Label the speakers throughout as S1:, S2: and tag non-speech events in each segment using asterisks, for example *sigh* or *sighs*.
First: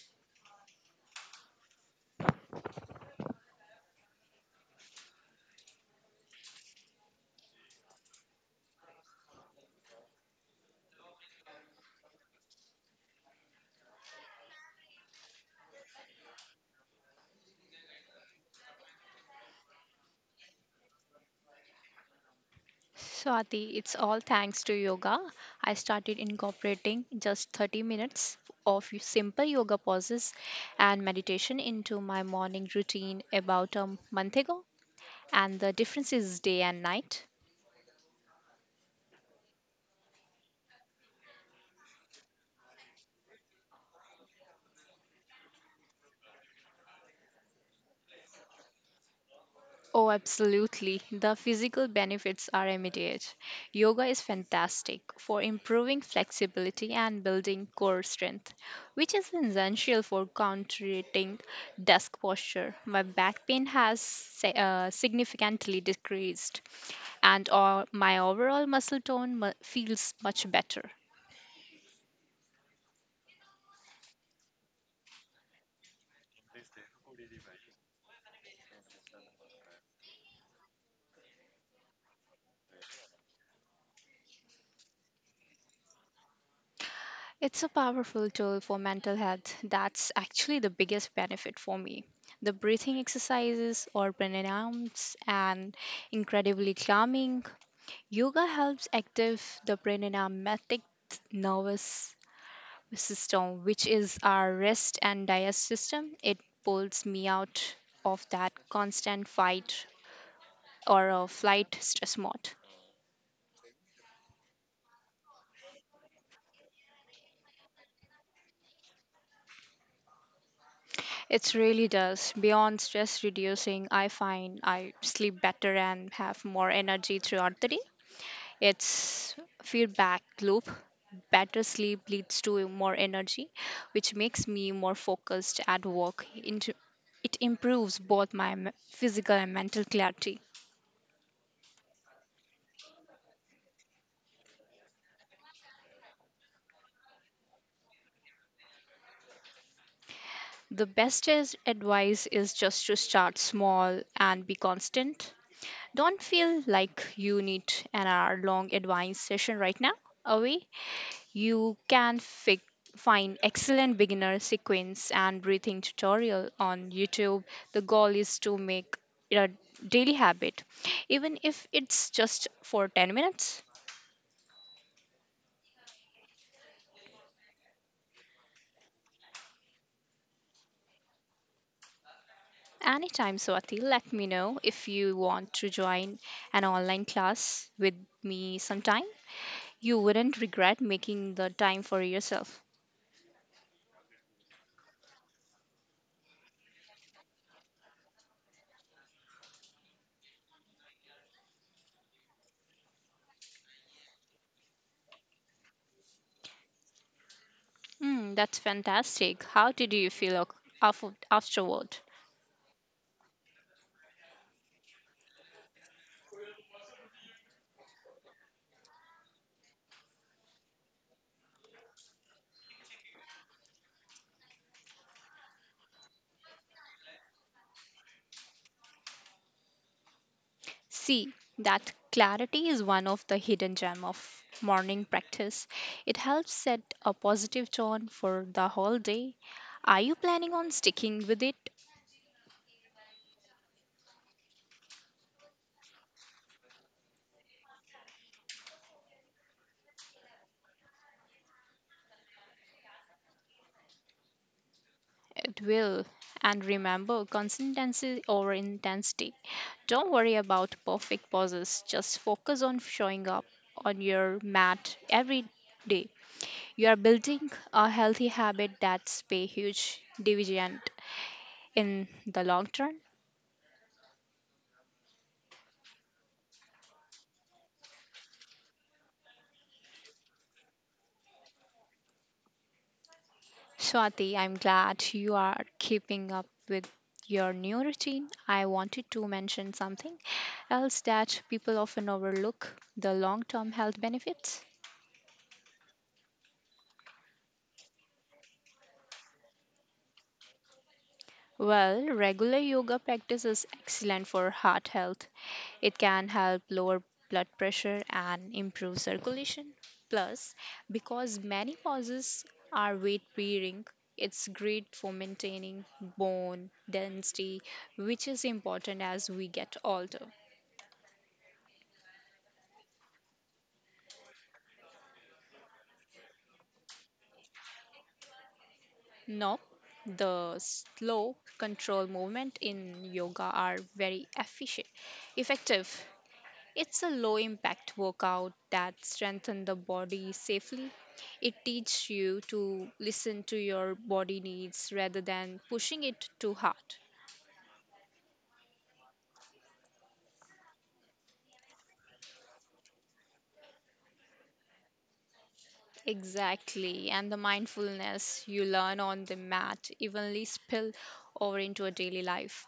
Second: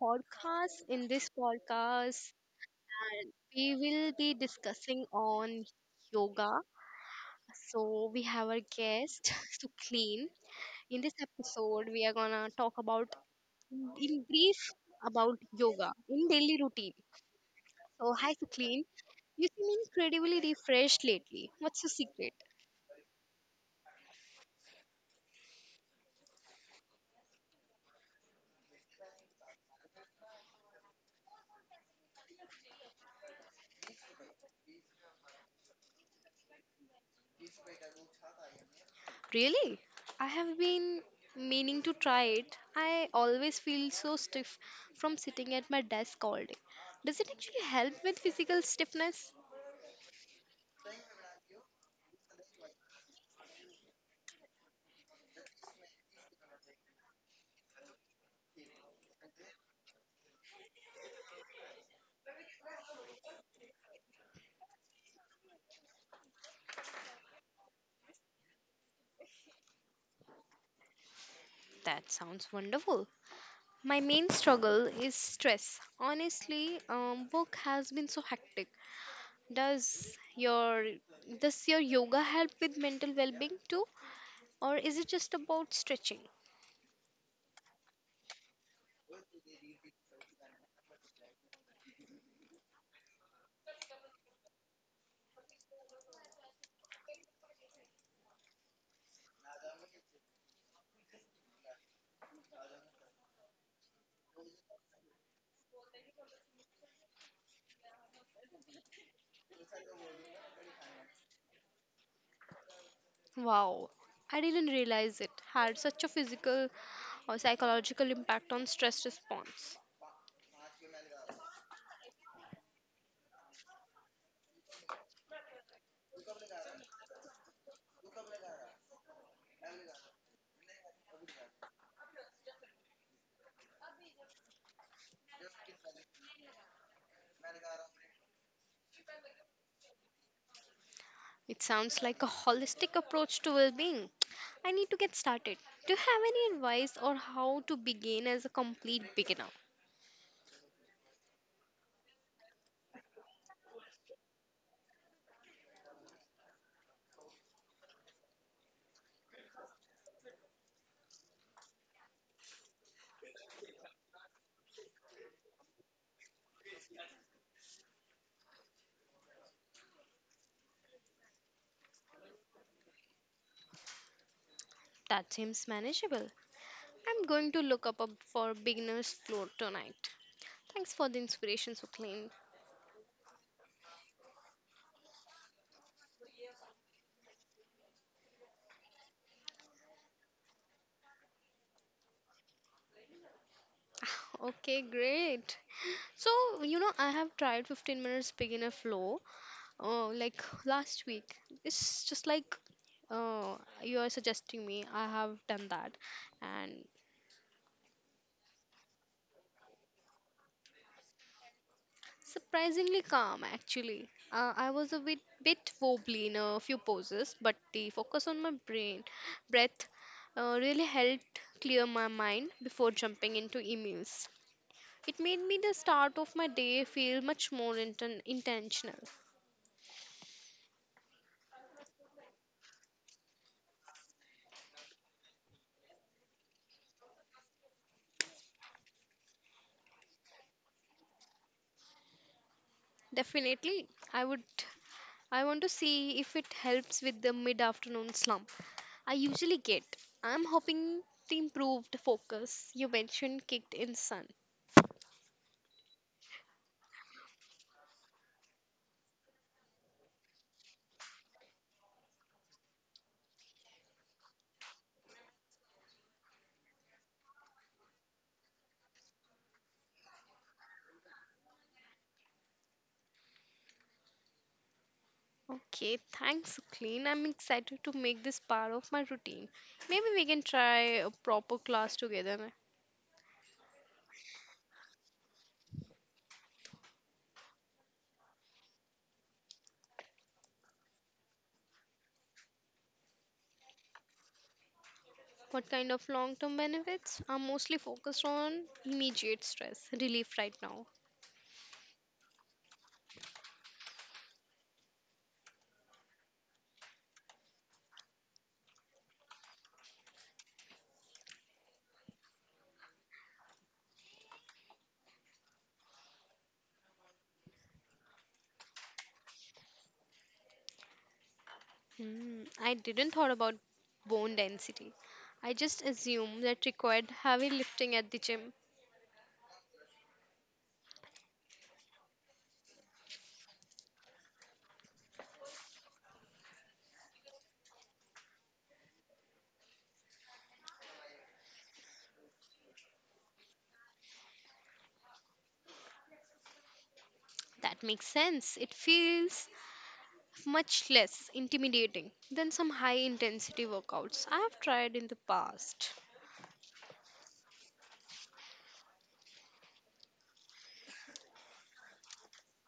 S1: podcast. In this podcast, and we will be discussing on yoga. So we have our guest *laughs* Suclean. In this episode, we are gonna talk about in brief about yoga in daily routine. So hi Suclean, you seem incredibly refreshed lately. What's your secret?
S2: Swati, it's all thanks to yoga. I started incorporating just 30 minutes of simple yoga poses and meditation into my morning routine about a month ago, and the difference is day and night.
S1: Really? I have been meaning to try it. I always feel so stiff from sitting at my desk all day. Does it actually help with physical stiffness?
S2: Oh, absolutely. The physical benefits are immediate. Yoga is fantastic for improving flexibility and building core strength, which is essential for countering desk posture. My back pain has significantly decreased, and all, my overall muscle tone feels much better.
S1: That sounds wonderful. My main struggle is stress. Honestly, work has been so hectic. Does your does your yoga help with mental well-being too, or is it just about stretching?
S2: It's a powerful tool for mental health. That's actually the biggest benefit for me. The breathing exercises or pranayams and incredibly calming. Yoga helps active the pranayamatic nervous system, which is our rest and digest system. It pulls me out of that constant fight or a flight stress mode.
S1: Wow, I didn't realize it had such a physical or psychological impact on stress response.
S2: It really does. Beyond stress reducing, I find I sleep better and have more energy throughout the day. It's feedback loop. Better sleep leads to more energy, which makes me more focused at work. It improves both my physical and mental clarity.
S1: It sounds like a holistic approach to well being. I need to get started. Do you have any advice on how to begin as a complete beginner?
S2: The advice is just to start small and be constant. Don't feel like you need an hour long advice session right now. Away you can find excellent beginner sequence and breathing tutorial on YouTube. The goal is to make it a daily habit, even if it's just for 10 minutes.
S1: That seems manageable. I'm going to look for beginner's floor tonight. Thanks for the inspiration, Suklin.
S2: Anytime, Swati, let me know if you want to join an online class with me sometime. You wouldn't regret making the time for yourself.
S1: Okay, great. So, I have tried 15 minutes beginner flow like last week. It's just like uh, you are suggesting me. I have done that and
S2: Hmm, that's fantastic. How did you feel afterward?
S1: surprisingly calm actually. I was a bit wobbly in a few poses, but the focus on my brain, breath really helped clear my mind before jumping into emails. It made me the start of my day feel much more intentional.
S2: See, that clarity is one of the hidden gem of morning practice. It helps set a positive tone for the whole day. Are you planning on sticking with it?
S1: Definitely, I would. I want to see if it helps with the mid afternoon slump I usually get. I'm hoping the improved focus you mentioned kicked in sun.
S2: It will. And remember, consistency over intensity. Don't worry about perfect pauses. Just focus on showing up on your mat every day. You are building a healthy habit that's pay huge dividend in the long term.
S1: Okay, thanks, Clean. I'm excited to make this part of my routine. Maybe we can try a proper class together.
S2: Swati, I'm glad you are keeping up with your new routine. I wanted to mention something else that people often overlook the long term health benefits.
S1: What kind of long term benefits? I'm mostly focused on immediate stress relief right now.
S2: Well, regular yoga practice is excellent for heart health. It can help lower blood pressure and improve circulation. Plus, because many causes are weight bearing, it's great for maintaining bone density, which is important as we get older.
S1: Hmm, I didn't thought about bone density. I just assumed that required heavy lifting at the gym.
S2: No, the slow control movement in yoga are very efficient, effective. It's a low impact workout that strengthens the body safely. It teaches you to listen to your body needs rather than pushing it too hard.
S1: That makes sense. It feels much less intimidating than some high intensity workouts I have tried in the past.
S2: Exactly, and the mindfulness you learn on the mat evenly spill over into a daily life.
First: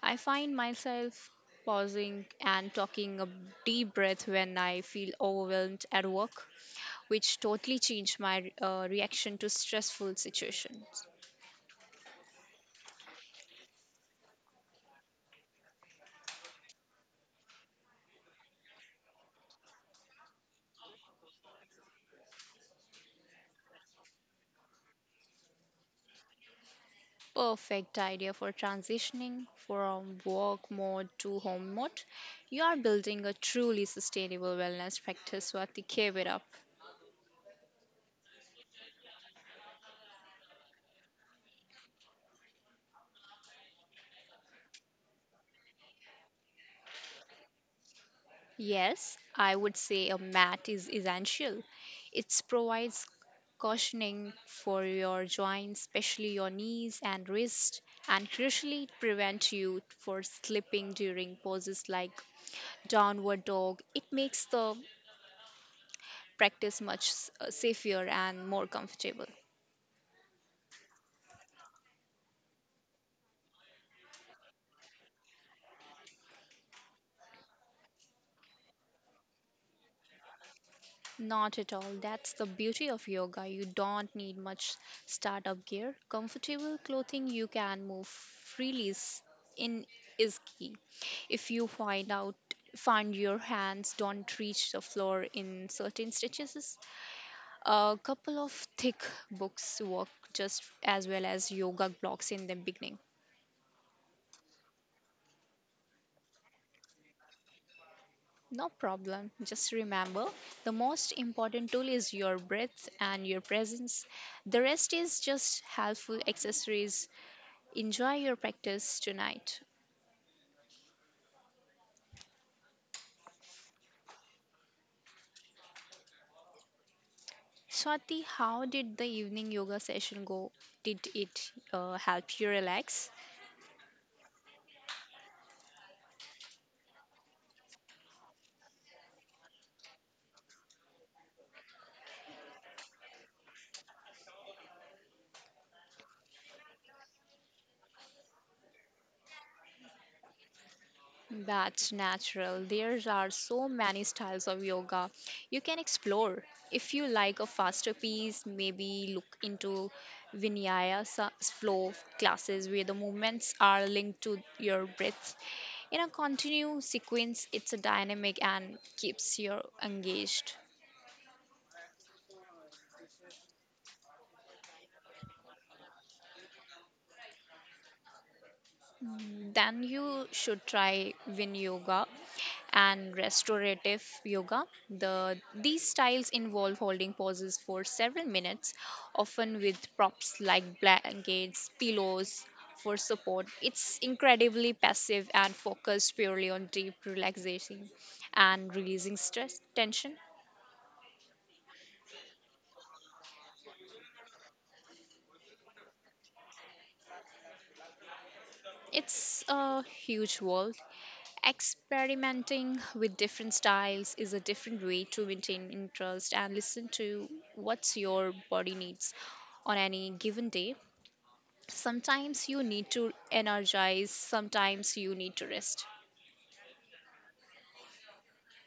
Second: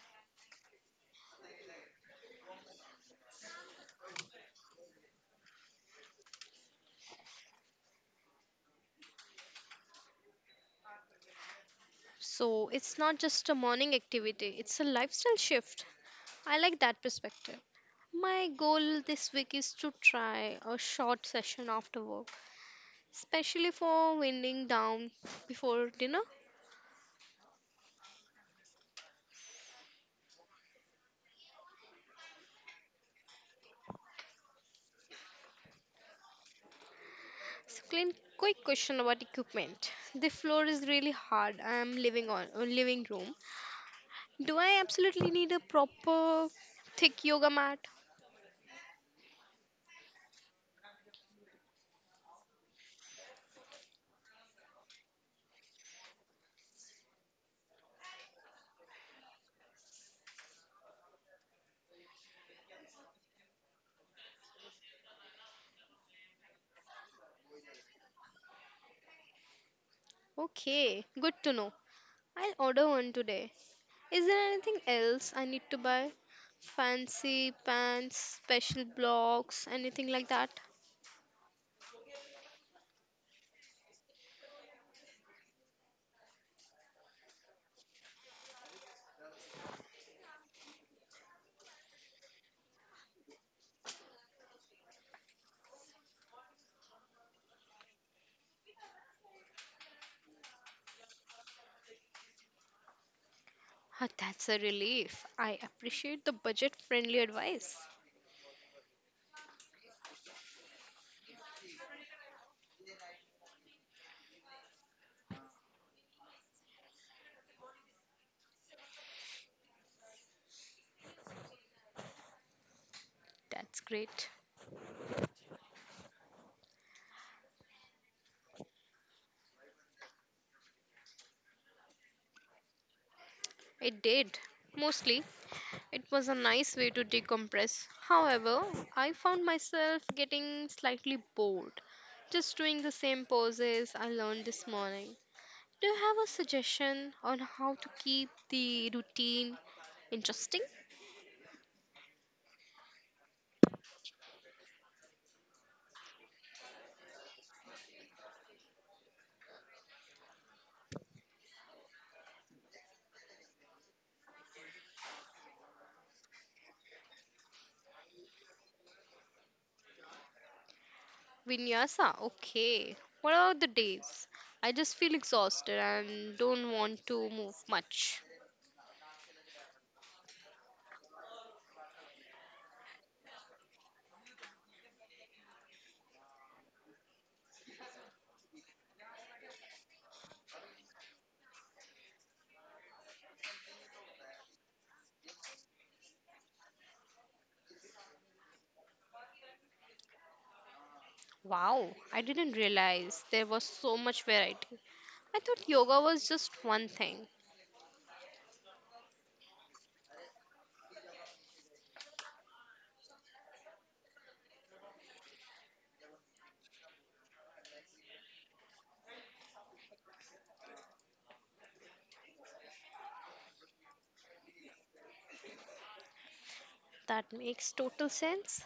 S2: I find myself pausing and taking a deep breath when I feel overwhelmed at work, which totally changed my reaction to stressful situations.
S1: So it's not just a morning activity, it's a lifestyle shift. I like that perspective. My goal this week is to try a short session after work, especially for winding down before dinner.
S2: Perfect idea for transitioning from work mode to home mode. You are building a truly sustainable wellness practice, Swati. Keep it up.
S1: So, Clint, quick question about equipment. The floor is really hard. I'm living on living room. Do I absolutely need a proper thick yoga mat?
S2: Yes, I would say a mat is essential. It provides cushioning for your joints, especially your knees and wrists, and crucially it prevents you for slipping during poses like downward dog. It makes the practice much safer and more comfortable.
S1: Okay, good to know. I'll order one today. Is there anything else I need to buy? Fancy pants, special blocks, anything like that?
S2: Not at all. That's the beauty of yoga. You don't need much startup gear. Comfortable clothing you can move freely is- in is key. If you find your hands don't reach the floor in certain stretches, a couple of thick books work just as well as yoga blocks in the beginning.
S1: Ah, that's a relief. I appreciate the budget friendly advice.
S2: No problem. Just remember the most important tool is your breath and your presence. The rest is just helpful accessories. Enjoy your practice tonight.
S1: That's great.
S2: Swati, how did the evening yoga session go? Did it help you relax?
S1: It did. Mostly. It was a nice way to decompress. However, I found myself getting slightly bored just doing the same poses I learned this morning. Do you have a suggestion on how to keep the routine interesting?
S2: That's natural. There are so many styles of yoga you can explore. If you like a faster pace, maybe look into vinyasa flow classes where the movements are linked to your breath. In a continuous sequence, it's a dynamic and keeps you engaged.
S1: Vinyasa, okay. What about the days? I just feel exhausted and don't want to move much.
S2: Mm, then you should try Vin Yoga and restorative yoga. These styles involve holding poses for several minutes, often with props like blankets, pillows for support. It's incredibly passive and focused purely on deep relaxation and releasing stress tension.
S1: Wow, I didn't realize there was so much variety. I thought yoga was just one thing.
S2: It's a huge world. Experimenting with different styles is a different way to maintain interest and listen to what your body needs on any given day. Sometimes you need to energize, sometimes you need to rest.
S1: That makes total sense.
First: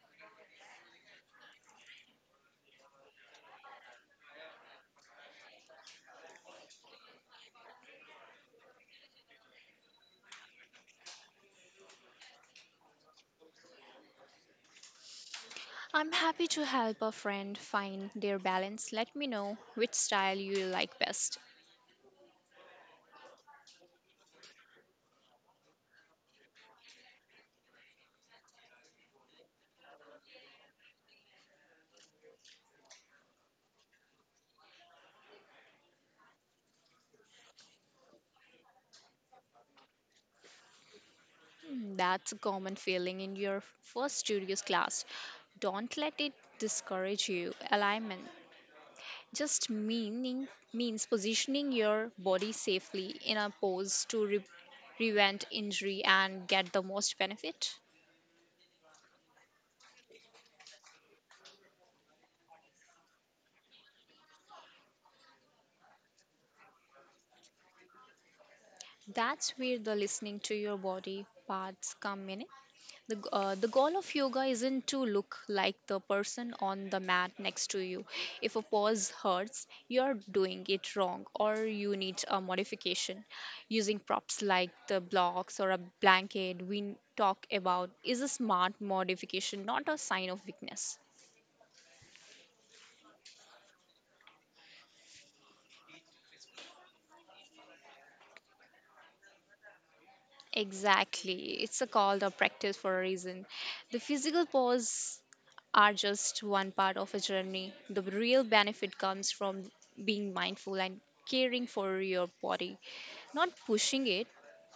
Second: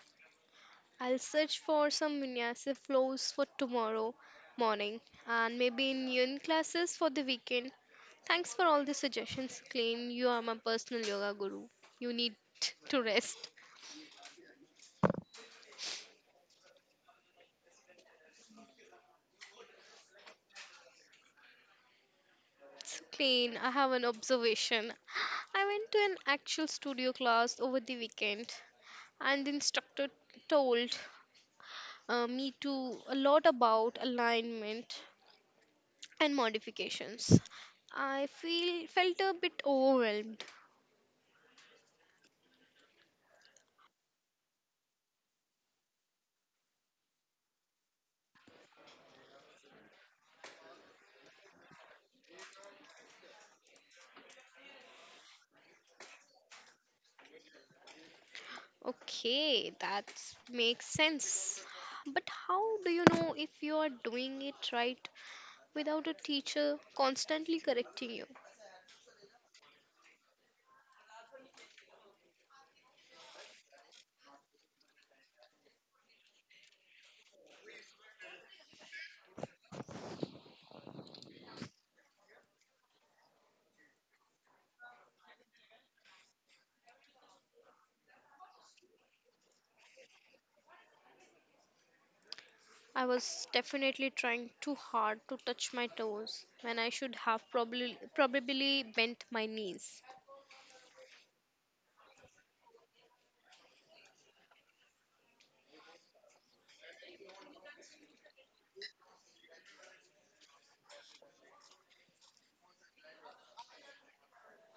S1: I'll search for some vinyasa flows for tomorrow morning and maybe in yin classes for the weekend. Thanks for all the suggestions, Clean. You are my personal yoga guru. You need to rest.
S2: I'm happy to help a friend find their balance. Let me know which style you like best.
S1: So, Clean, I have an observation. I went to an actual studio class over the weekend and the instructor told me to a lot about alignment and modifications. I feel felt a bit overwhelmed.
S2: Mm, that's a common feeling in your first studios class. Don't let it discourage you. Alignment just meaning means positioning your body safely in a pose to prevent injury and get the most benefit.
S1: Okay, that makes sense. But how do you know if you are doing it right without a teacher constantly correcting you?
S2: That's where the listening to your body parts come in. The goal of yoga isn't to look like the person on the mat next to you. If a pose hurts, you're doing it wrong or you need a modification. Using props like the blocks or a blanket we talk about is a smart modification, not a sign of weakness.
S1: I was definitely trying too hard to touch my toes when I should have probably bent my knees.
S2: Exactly. It's a called a practice for a reason. The physical pose are just one part of a journey. The real benefit comes from being mindful and caring for your body, not pushing it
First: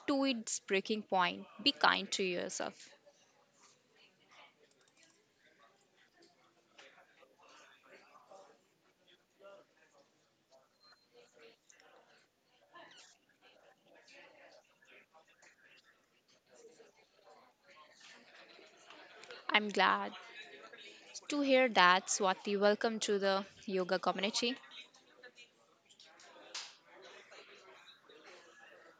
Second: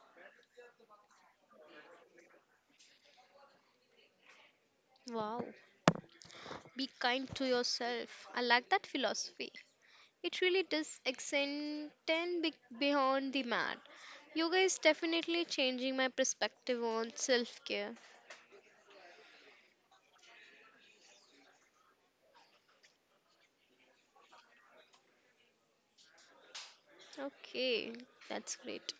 S2: to its breaking point. Be kind to yourself.
S1: Wow, be kind to yourself. I like that philosophy. It really does extend be- beyond the mat. Yoga is definitely changing my perspective on self care.
S2: I'm glad to hear that, Swati. Welcome to the yoga community.
S1: Okay, that's great.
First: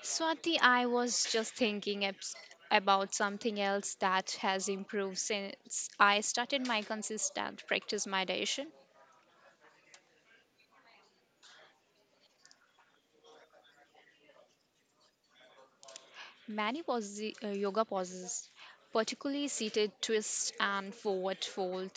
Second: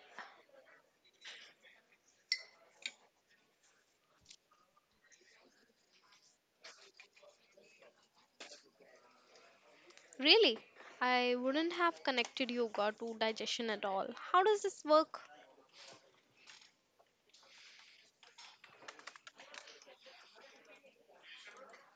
S2: Swati, I was just thinking about something else that has improved since I started my consistent practice meditation.
S1: Really, I wouldn't have connected yoga to digestion at all. How does this work?
S2: Many yoga poses, particularly seated twist and forward fold,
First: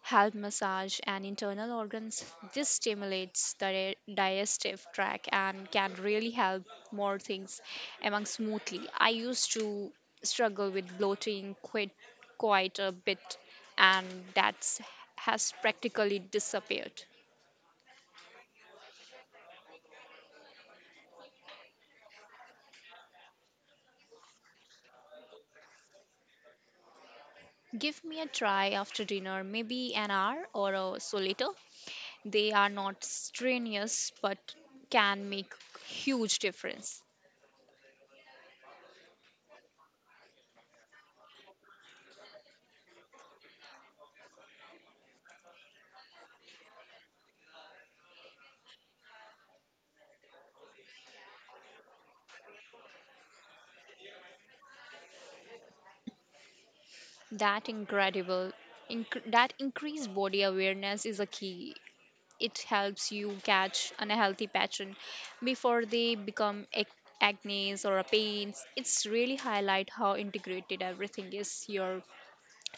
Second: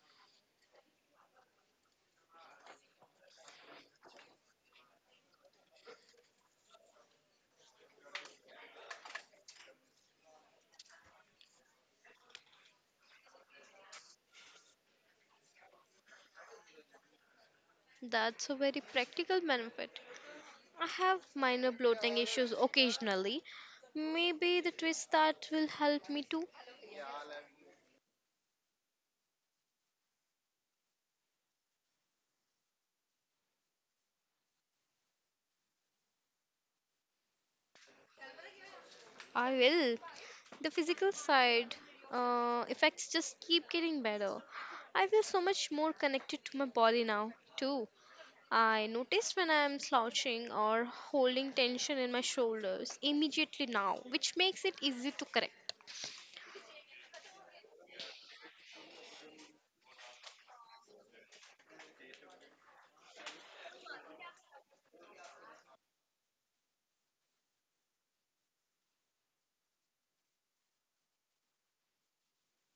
S2: help massage and internal organs. This stimulates the digestive tract and can really help more things among smoothly. I used to struggle with bloating quite a bit, and that's has practically disappeared.
S1: That's a very practical benefit. I have minor bloating issues occasionally. Maybe the twist that will help me too.
S2: Give me a try after dinner, maybe an hour or so later. They are not strenuous but can make huge difference.
S1: I will. The physical side effects just keep getting better. I feel so much more connected to my body now, too. I notice when I am slouching or holding tension in my shoulders immediately now, which makes it easy to correct.
S2: That incredible that increased body awareness is a key. It helps you catch unhealthy pattern before they become acne or a pains. It's really highlight how integrated everything is your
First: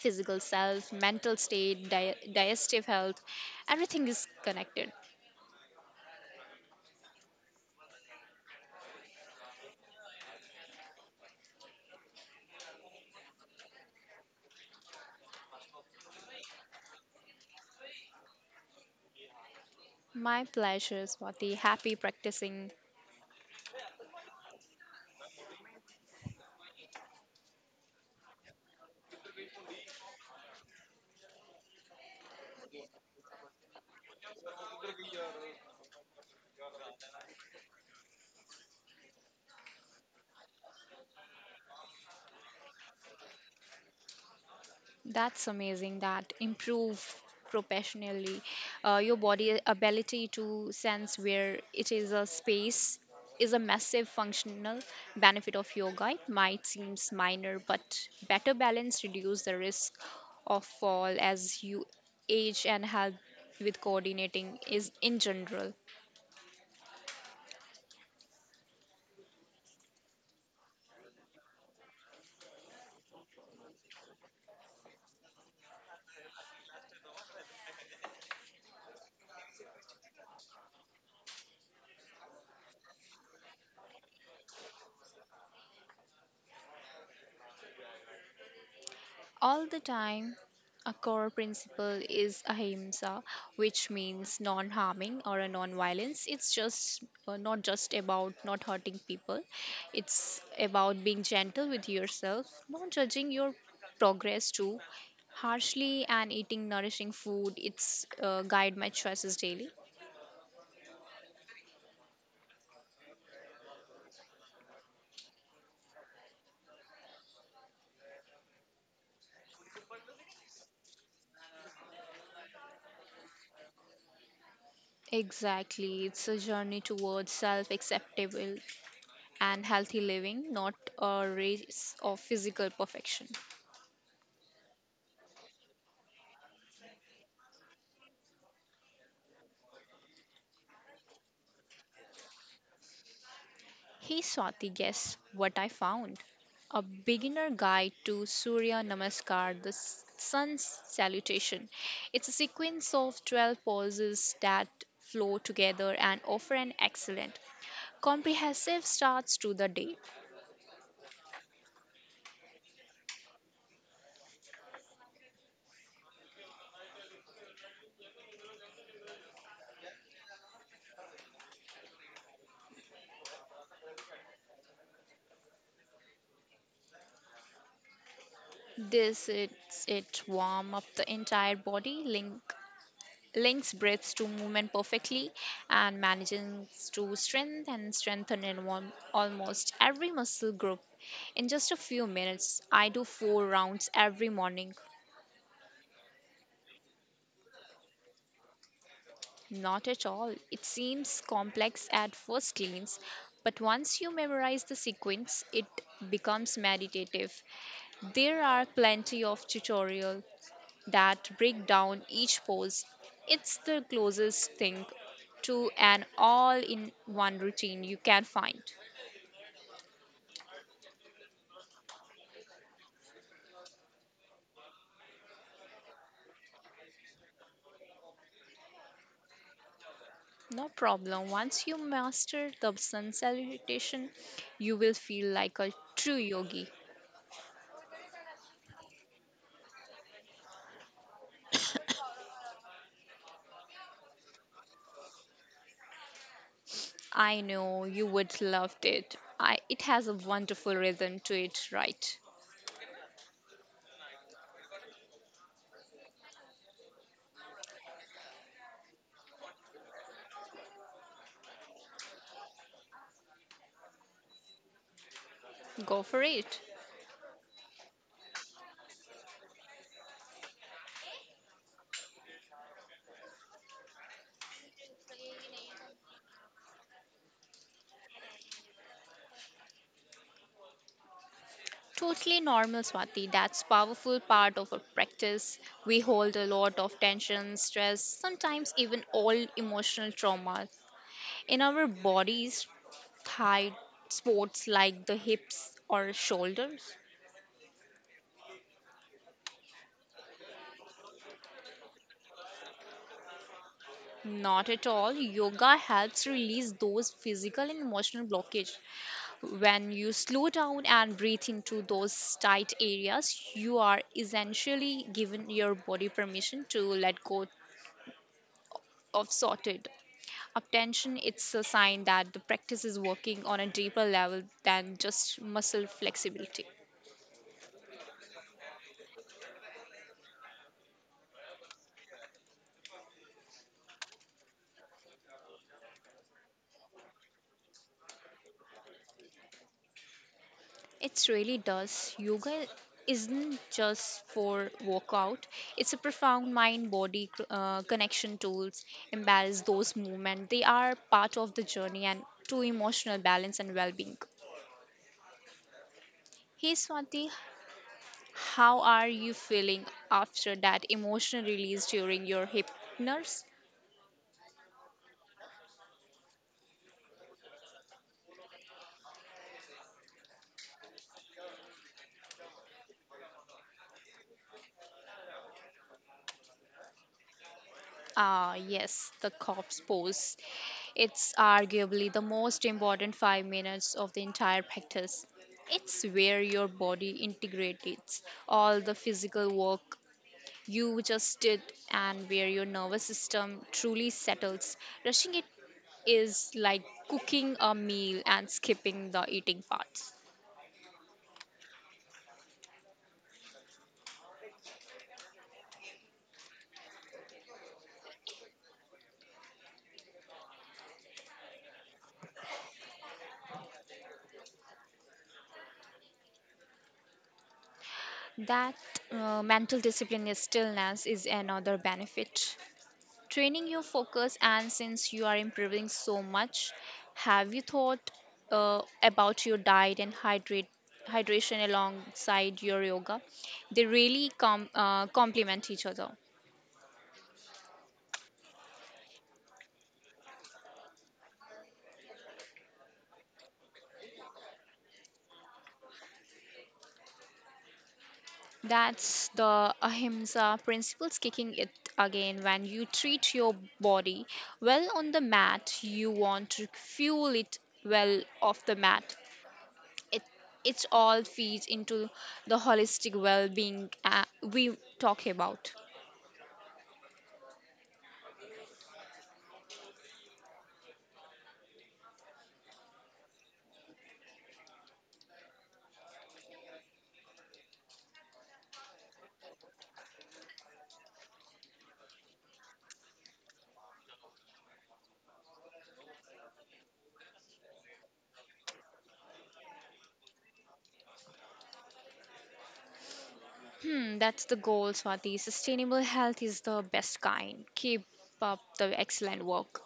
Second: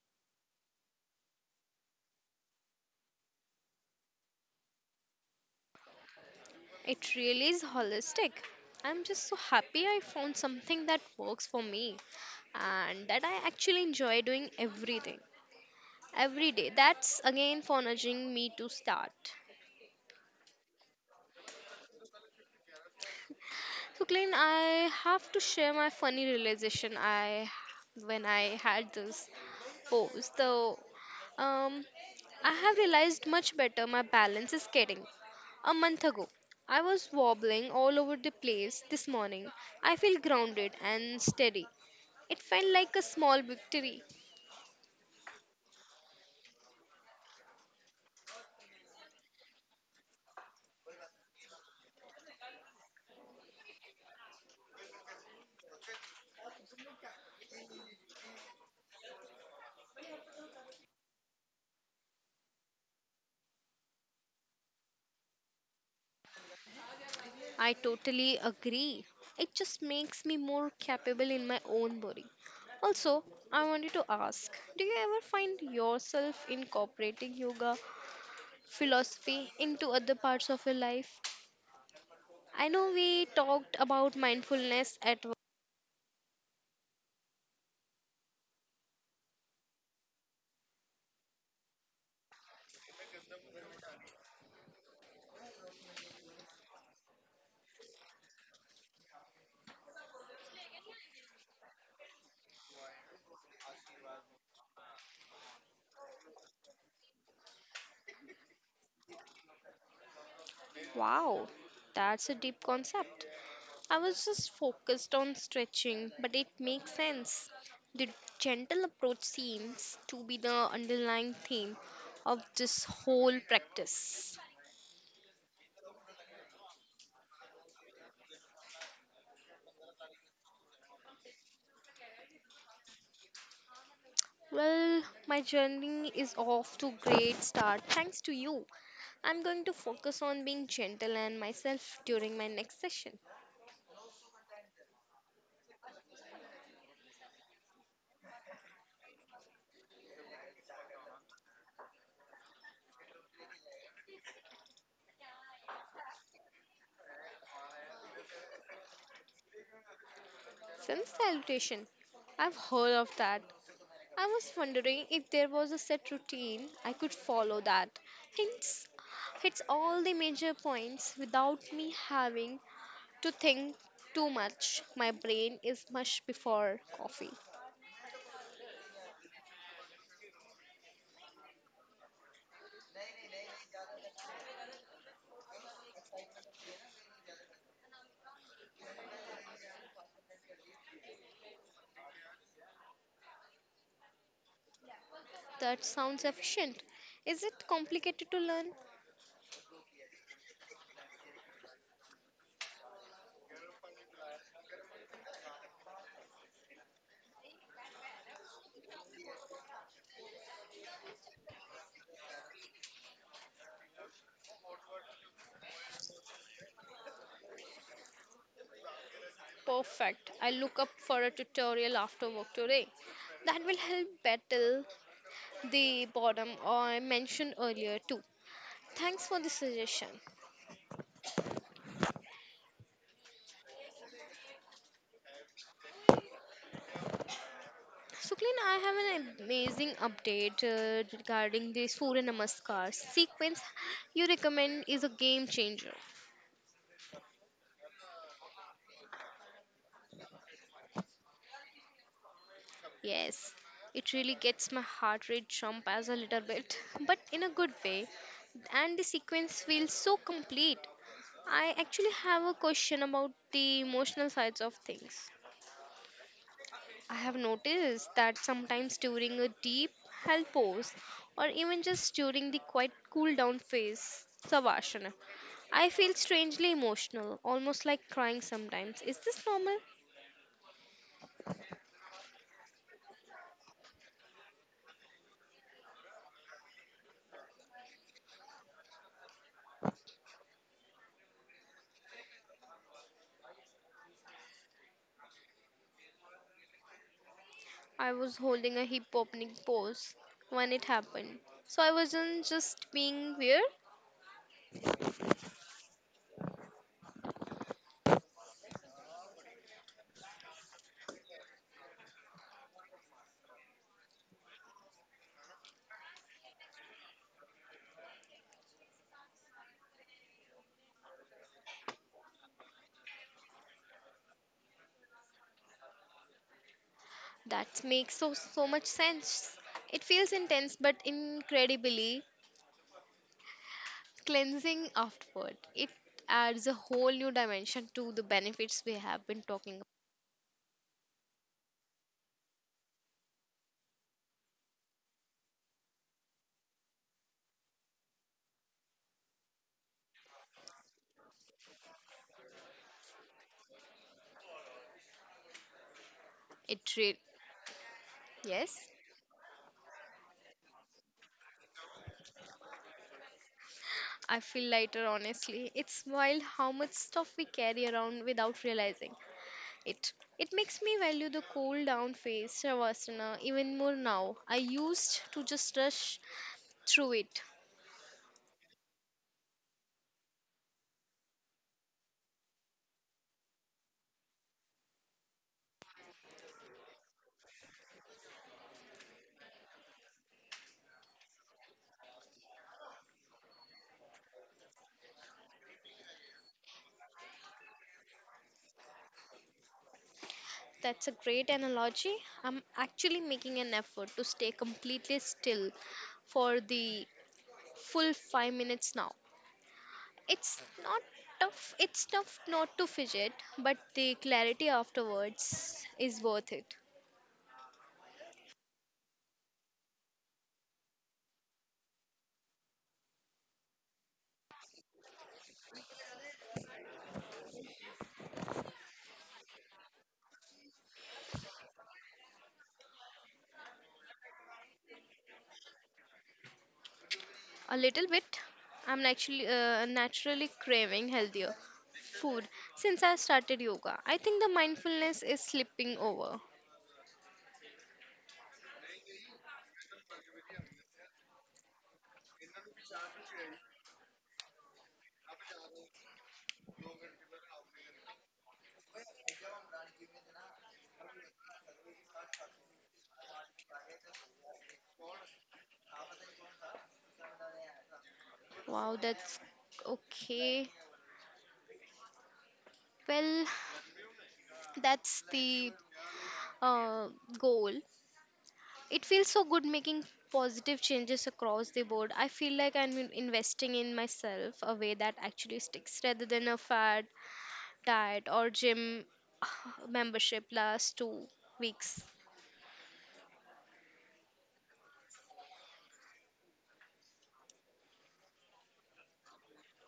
S2: physical self, mental state, digestive health, everything is connected.
S1: It really is holistic. I'm just so happy I found something that works for me and that I actually enjoy doing everything every day. That's again for nudging me to start.
S2: My pleasure, Swati. Happy practicing.
S1: So, Glenn, I have to share my funny realization I when I had this. Oh, so um, I have realized much better my balance is getting. A month ago, I was wobbling all over the place. This morning, I feel grounded and steady. It felt like a small victory.
S2: That's amazing that improve professionally. Your body ability to sense where it is a space is a massive functional benefit of yoga. It might seem minor, but better balance reduce the risk of fall as you age and help with coordinating is in general.
S1: I totally agree. It just makes me more capable in my own body. Also, I wanted to ask do you ever find yourself incorporating yoga philosophy into other parts of your life? I know we talked about mindfulness at work.
S2: All the time, a core principle is ahimsa, which means non-harming or a non-violence. It's just not just about not hurting people. It's about being gentle with yourself, not judging your progress too harshly, and eating nourishing food. It's guide my choices daily.
S1: Wow, that's a deep concept. I was just focused on stretching, but it makes sense. The gentle approach seems to be the underlying theme of this whole practice.
S2: Exactly, it's a journey towards self acceptable and healthy living, not a race of physical perfection.
S1: Well, my journey is off to great start thanks to you. I'm going to focus on being gentle and myself during my next session.
S2: Hey Swati, guess what I found? A beginner guide to Surya Namaskar, the sun's salutation. It's a sequence of 12 poses that flow together and offer an excellent, comprehensive starts to the day.
S1: Sun salutation. I've heard of that. I was wondering if there was a set routine I could follow that hits, hits all the major points without me having to think too much. My brain is mush before coffee.
S2: This is it warm up the entire body, links breaths to movement perfectly and manages to strengthen in one, almost every muscle group. In just a few minutes, I do 4 rounds every morning.
S1: That sounds efficient. Is it complicated to learn?
S2: Not at all. It seems complex at first glance, but once you memorize the sequence, it becomes meditative. There are plenty of tutorial that break down each pose. It's the closest thing to an all in one routine you can find.
S1: Perfect. I look up for a tutorial after work today. That will help battle the boredom I mentioned earlier too. Thanks for the suggestion.
S2: No problem. Once you master the sun salutation, you will feel like a true yogi.
S1: So, I have an amazing update regarding the Surya Namaskar sequence you recommend is a game changer.
S2: I know you would love it. It has a wonderful rhythm to it, right?
S1: Yes, it really gets my heart rate jump as a little bit, *laughs* but in a good way. And the sequence feels so complete. I actually have a question about the emotional sides of things.
S2: Go for it.
S1: I have noticed that sometimes during a deep health pose or even just during the quiet cool down phase, Savasana, I feel strangely emotional, almost like crying sometimes. Is this normal?
S2: Totally normal, Swati. That's powerful part of our practice. We hold a lot of tension, stress, sometimes even all emotional trauma in our bodies. Thigh sports like the hips or shoulders.
S1: I was holding a hip opening pose when it happened. So I wasn't just being weird.
S2: Not at all. Yoga helps release those physical and emotional blockage. When you slow down and breathe into those tight areas, you are essentially giving your body permission to let go of sorted attention. It's a sign that the practice is working on a deeper level than just muscle flexibility.
S1: That makes so much sense. It feels intense but incredibly cleansing afterward. It adds a whole new dimension to the benefits we have been talking about.
S2: It really does. Yoga isn't just for workout. It's a profound mind-body connection tools. Embrace those movements. They are part of the journey and to emotional balance and well-being. Hey
S1: It really,
S2: Swati,
S1: yes,
S2: how are you feeling after that emotional release during your hypnosis?
S1: I feel lighter, honestly. It's wild how much stuff we carry around without realizing it. It makes me value the cool down phase, Shavasana, even more now. I used to just rush through it.
S2: Ah, yes, the corpse pose. It's arguably the most important 5 minutes of the entire practice. It's where your body integrates all the physical work you just did and where your nervous system truly settles. Rushing it is like cooking a meal and skipping the eating parts.
S1: That's a great analogy. I'm actually making an effort to stay completely still for the full 5 minutes now. It's not tough. It's tough not to fidget, but the clarity afterwards is worth it.
S2: That mental discipline is stillness is another benefit, training your focus. And since you are improving so much, have you thought about your diet and hydrate hydration alongside your yoga? They really complement each other.
S1: A little bit. I'm actually naturally craving healthier food since I started yoga. I think the mindfulness is slipping over.
S2: That's the ahimsa principles kicking it again. When you treat your body well on the mat, you want to fuel it well off the mat. It it all feeds into the holistic well-being we talk about.
S1: Wow, that's okay. Well, that's the uh, goal. It feels so good making positive changes across the board. I feel like I'm investing in myself a way that actually sticks rather than a fad diet or gym *sighs* membership last 2 weeks.
S2: Hmm, that's the goal, Swati. Sustainable health is the best kind. Keep up the excellent work.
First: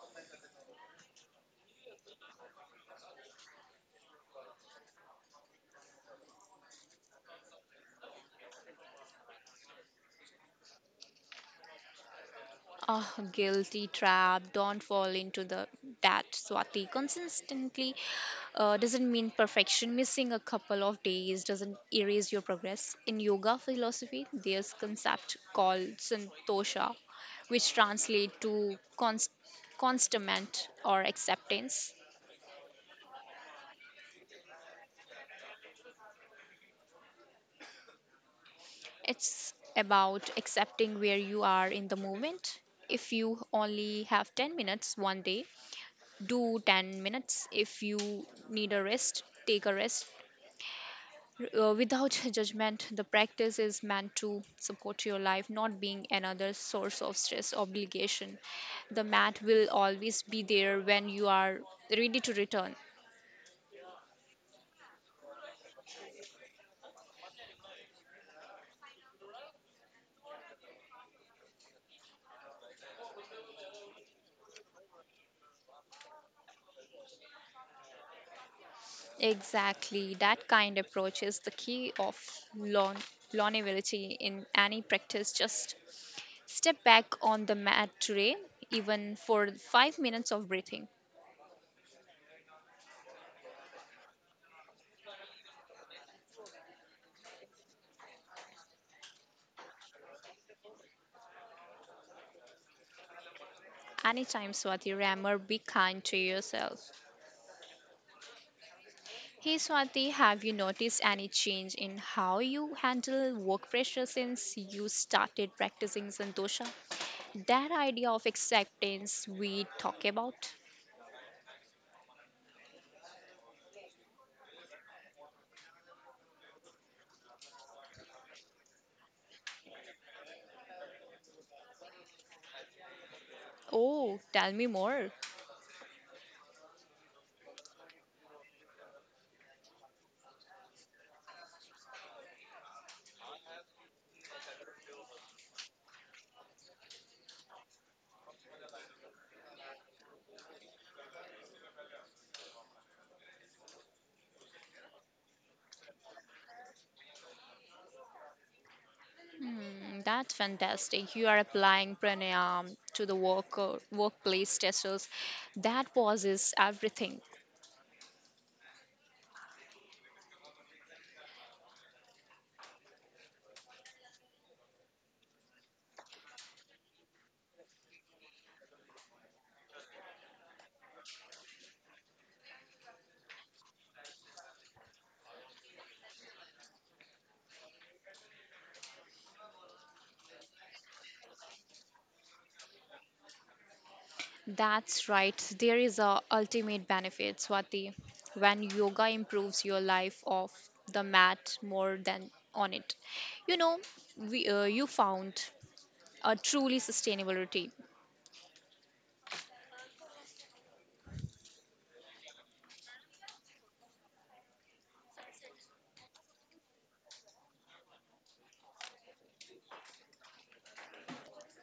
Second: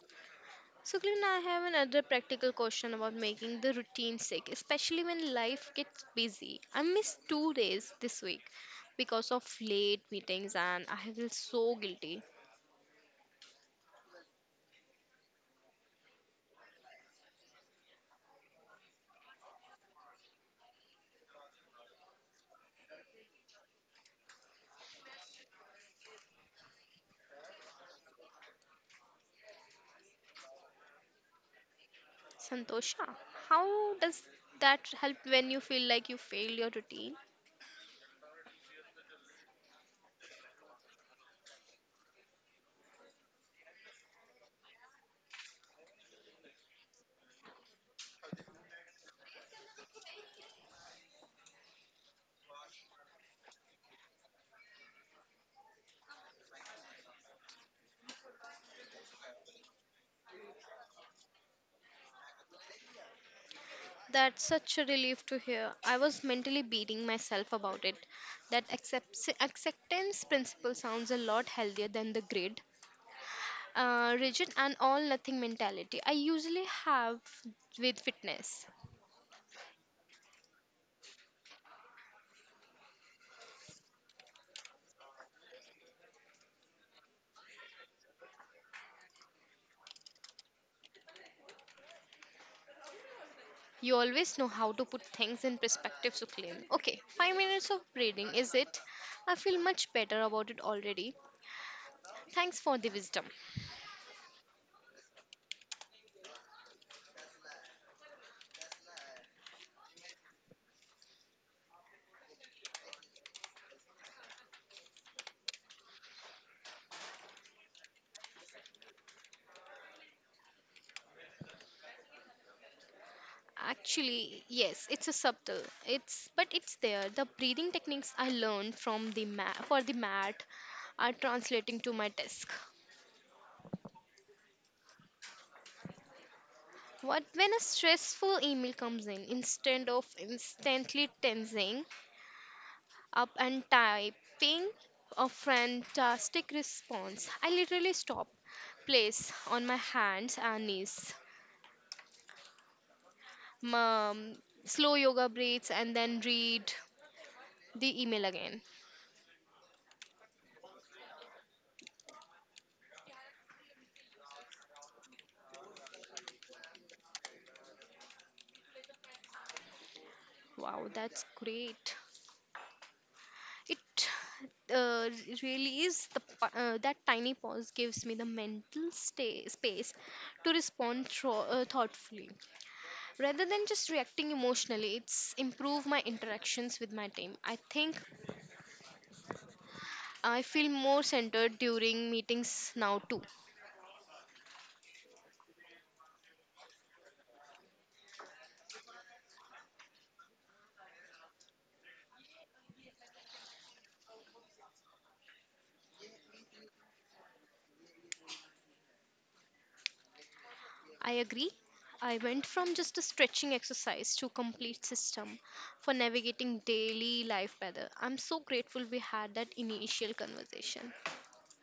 S1: So, Glenn, I have another practical question about making the routine sick, especially when life gets busy. I missed 2 days this week because of late meetings and I feel so guilty.
S2: Ah, guilty trap. Don't fall into the that, Swati. Consistently doesn't mean perfection. Missing a couple of days doesn't erase your progress. In yoga philosophy, there's concept called santosha, which translate to constamment or acceptance.
S1: Santosha, how does that help when you feel like you fail your routine?
S2: It's about accepting where you are in the moment. If you only have 10 minutes one day, do 10 minutes. If you need a rest, take a rest. Without *laughs* judgment, the practice is meant to support your life, not being another source of stress obligation. The mat will always be there when you are ready to return.
S1: That's such a relief to hear. I was mentally beating myself about it. That acceptance principle sounds a lot healthier than the rigid, and all nothing mentality I usually have with fitness.
S2: Exactly, that kind approach is the key of lon- longevity in any practice. Just step back on the mat today, even for 5 minutes of breathing.
S1: You always know how to put things in perspective, Suklin. Okay, 5 minutes of breathing, is it? I feel much better about it already. Thanks for the wisdom.
S2: Anytime, Swati Rammer, be kind to yourself. Hey, Swati, have you noticed any change in how you handle work pressure since you started practicing Santosha? That idea of acceptance we talk about?
S1: Actually, yes, it's a subtle. It's but it's there. The breathing techniques I learned from the mat for the mat are translating to my desk.
S2: Oh, tell me more.
S1: What when a stressful email comes in, instead of instantly tensing up and typing a fantastic response, I literally stop, place on my hands and knees, um, slow yoga breaths, and then read the email again.
S2: Hmm, that's fantastic. You are applying pranayam to the workplace testers. That pauses everything.
S1: Wow, that's great. It uh, really is the that tiny pause gives me the mental space to respond thoughtfully rather than just reacting emotionally. It's improve my interactions with my team, I think. I feel more centered during meetings now too.
S2: That's right. There is a ultimate benefit, Swati, when yoga improves your life off the mat more than on it. You know, we you found a truly sustainable routine.
S1: I agree. I went from just a stretching exercise to complete system for navigating daily life better. I'm so grateful we had that initial conversation.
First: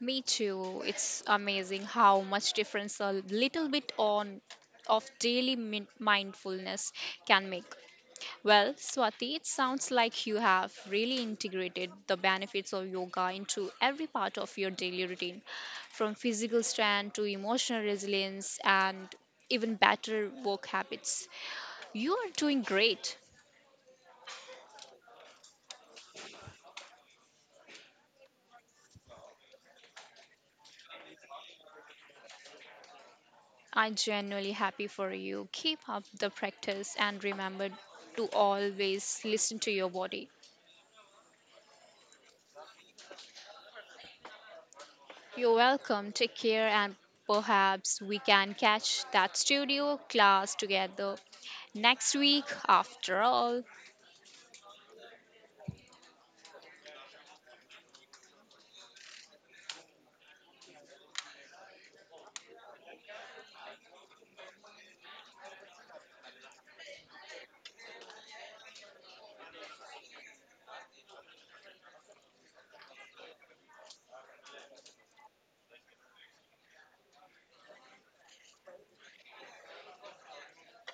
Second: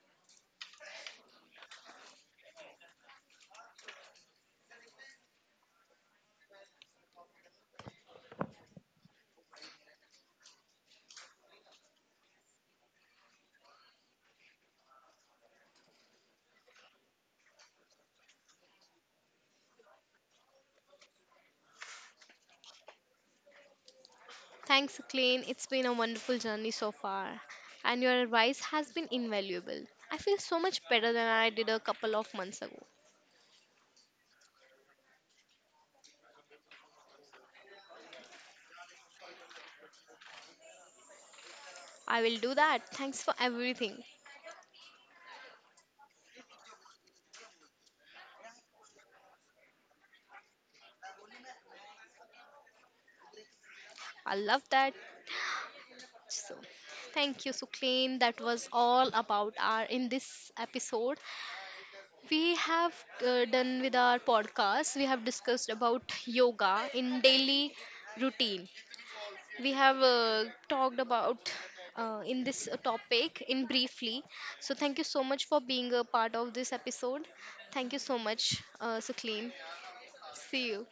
S2: Me too. It's amazing how much difference a little bit on of daily mindfulness can make. Well, Swati, it sounds like you have really integrated the benefits of yoga into every part of your daily routine, from physical strength to emotional resilience and even better work habits. You are doing great.
S1: Thanks, Clean. It's been a wonderful journey so far, and your advice has been invaluable. I feel so much better than I did a couple of months ago.
S2: I'm genuinely happy for you. Keep up the practice and remember to always listen to your body.
S1: I will do that. Thanks for everything.
S2: You're welcome. Take care and perhaps we can catch that studio class together next week after all.
S1: I love that. So, thank you, Suclean. That was all about our in this episode. We have done with our podcast. We have discussed about yoga in daily routine. We have talked about in this topic in briefly. So thank you so much for being a part of this episode. Thank you so much, Suclean. See you.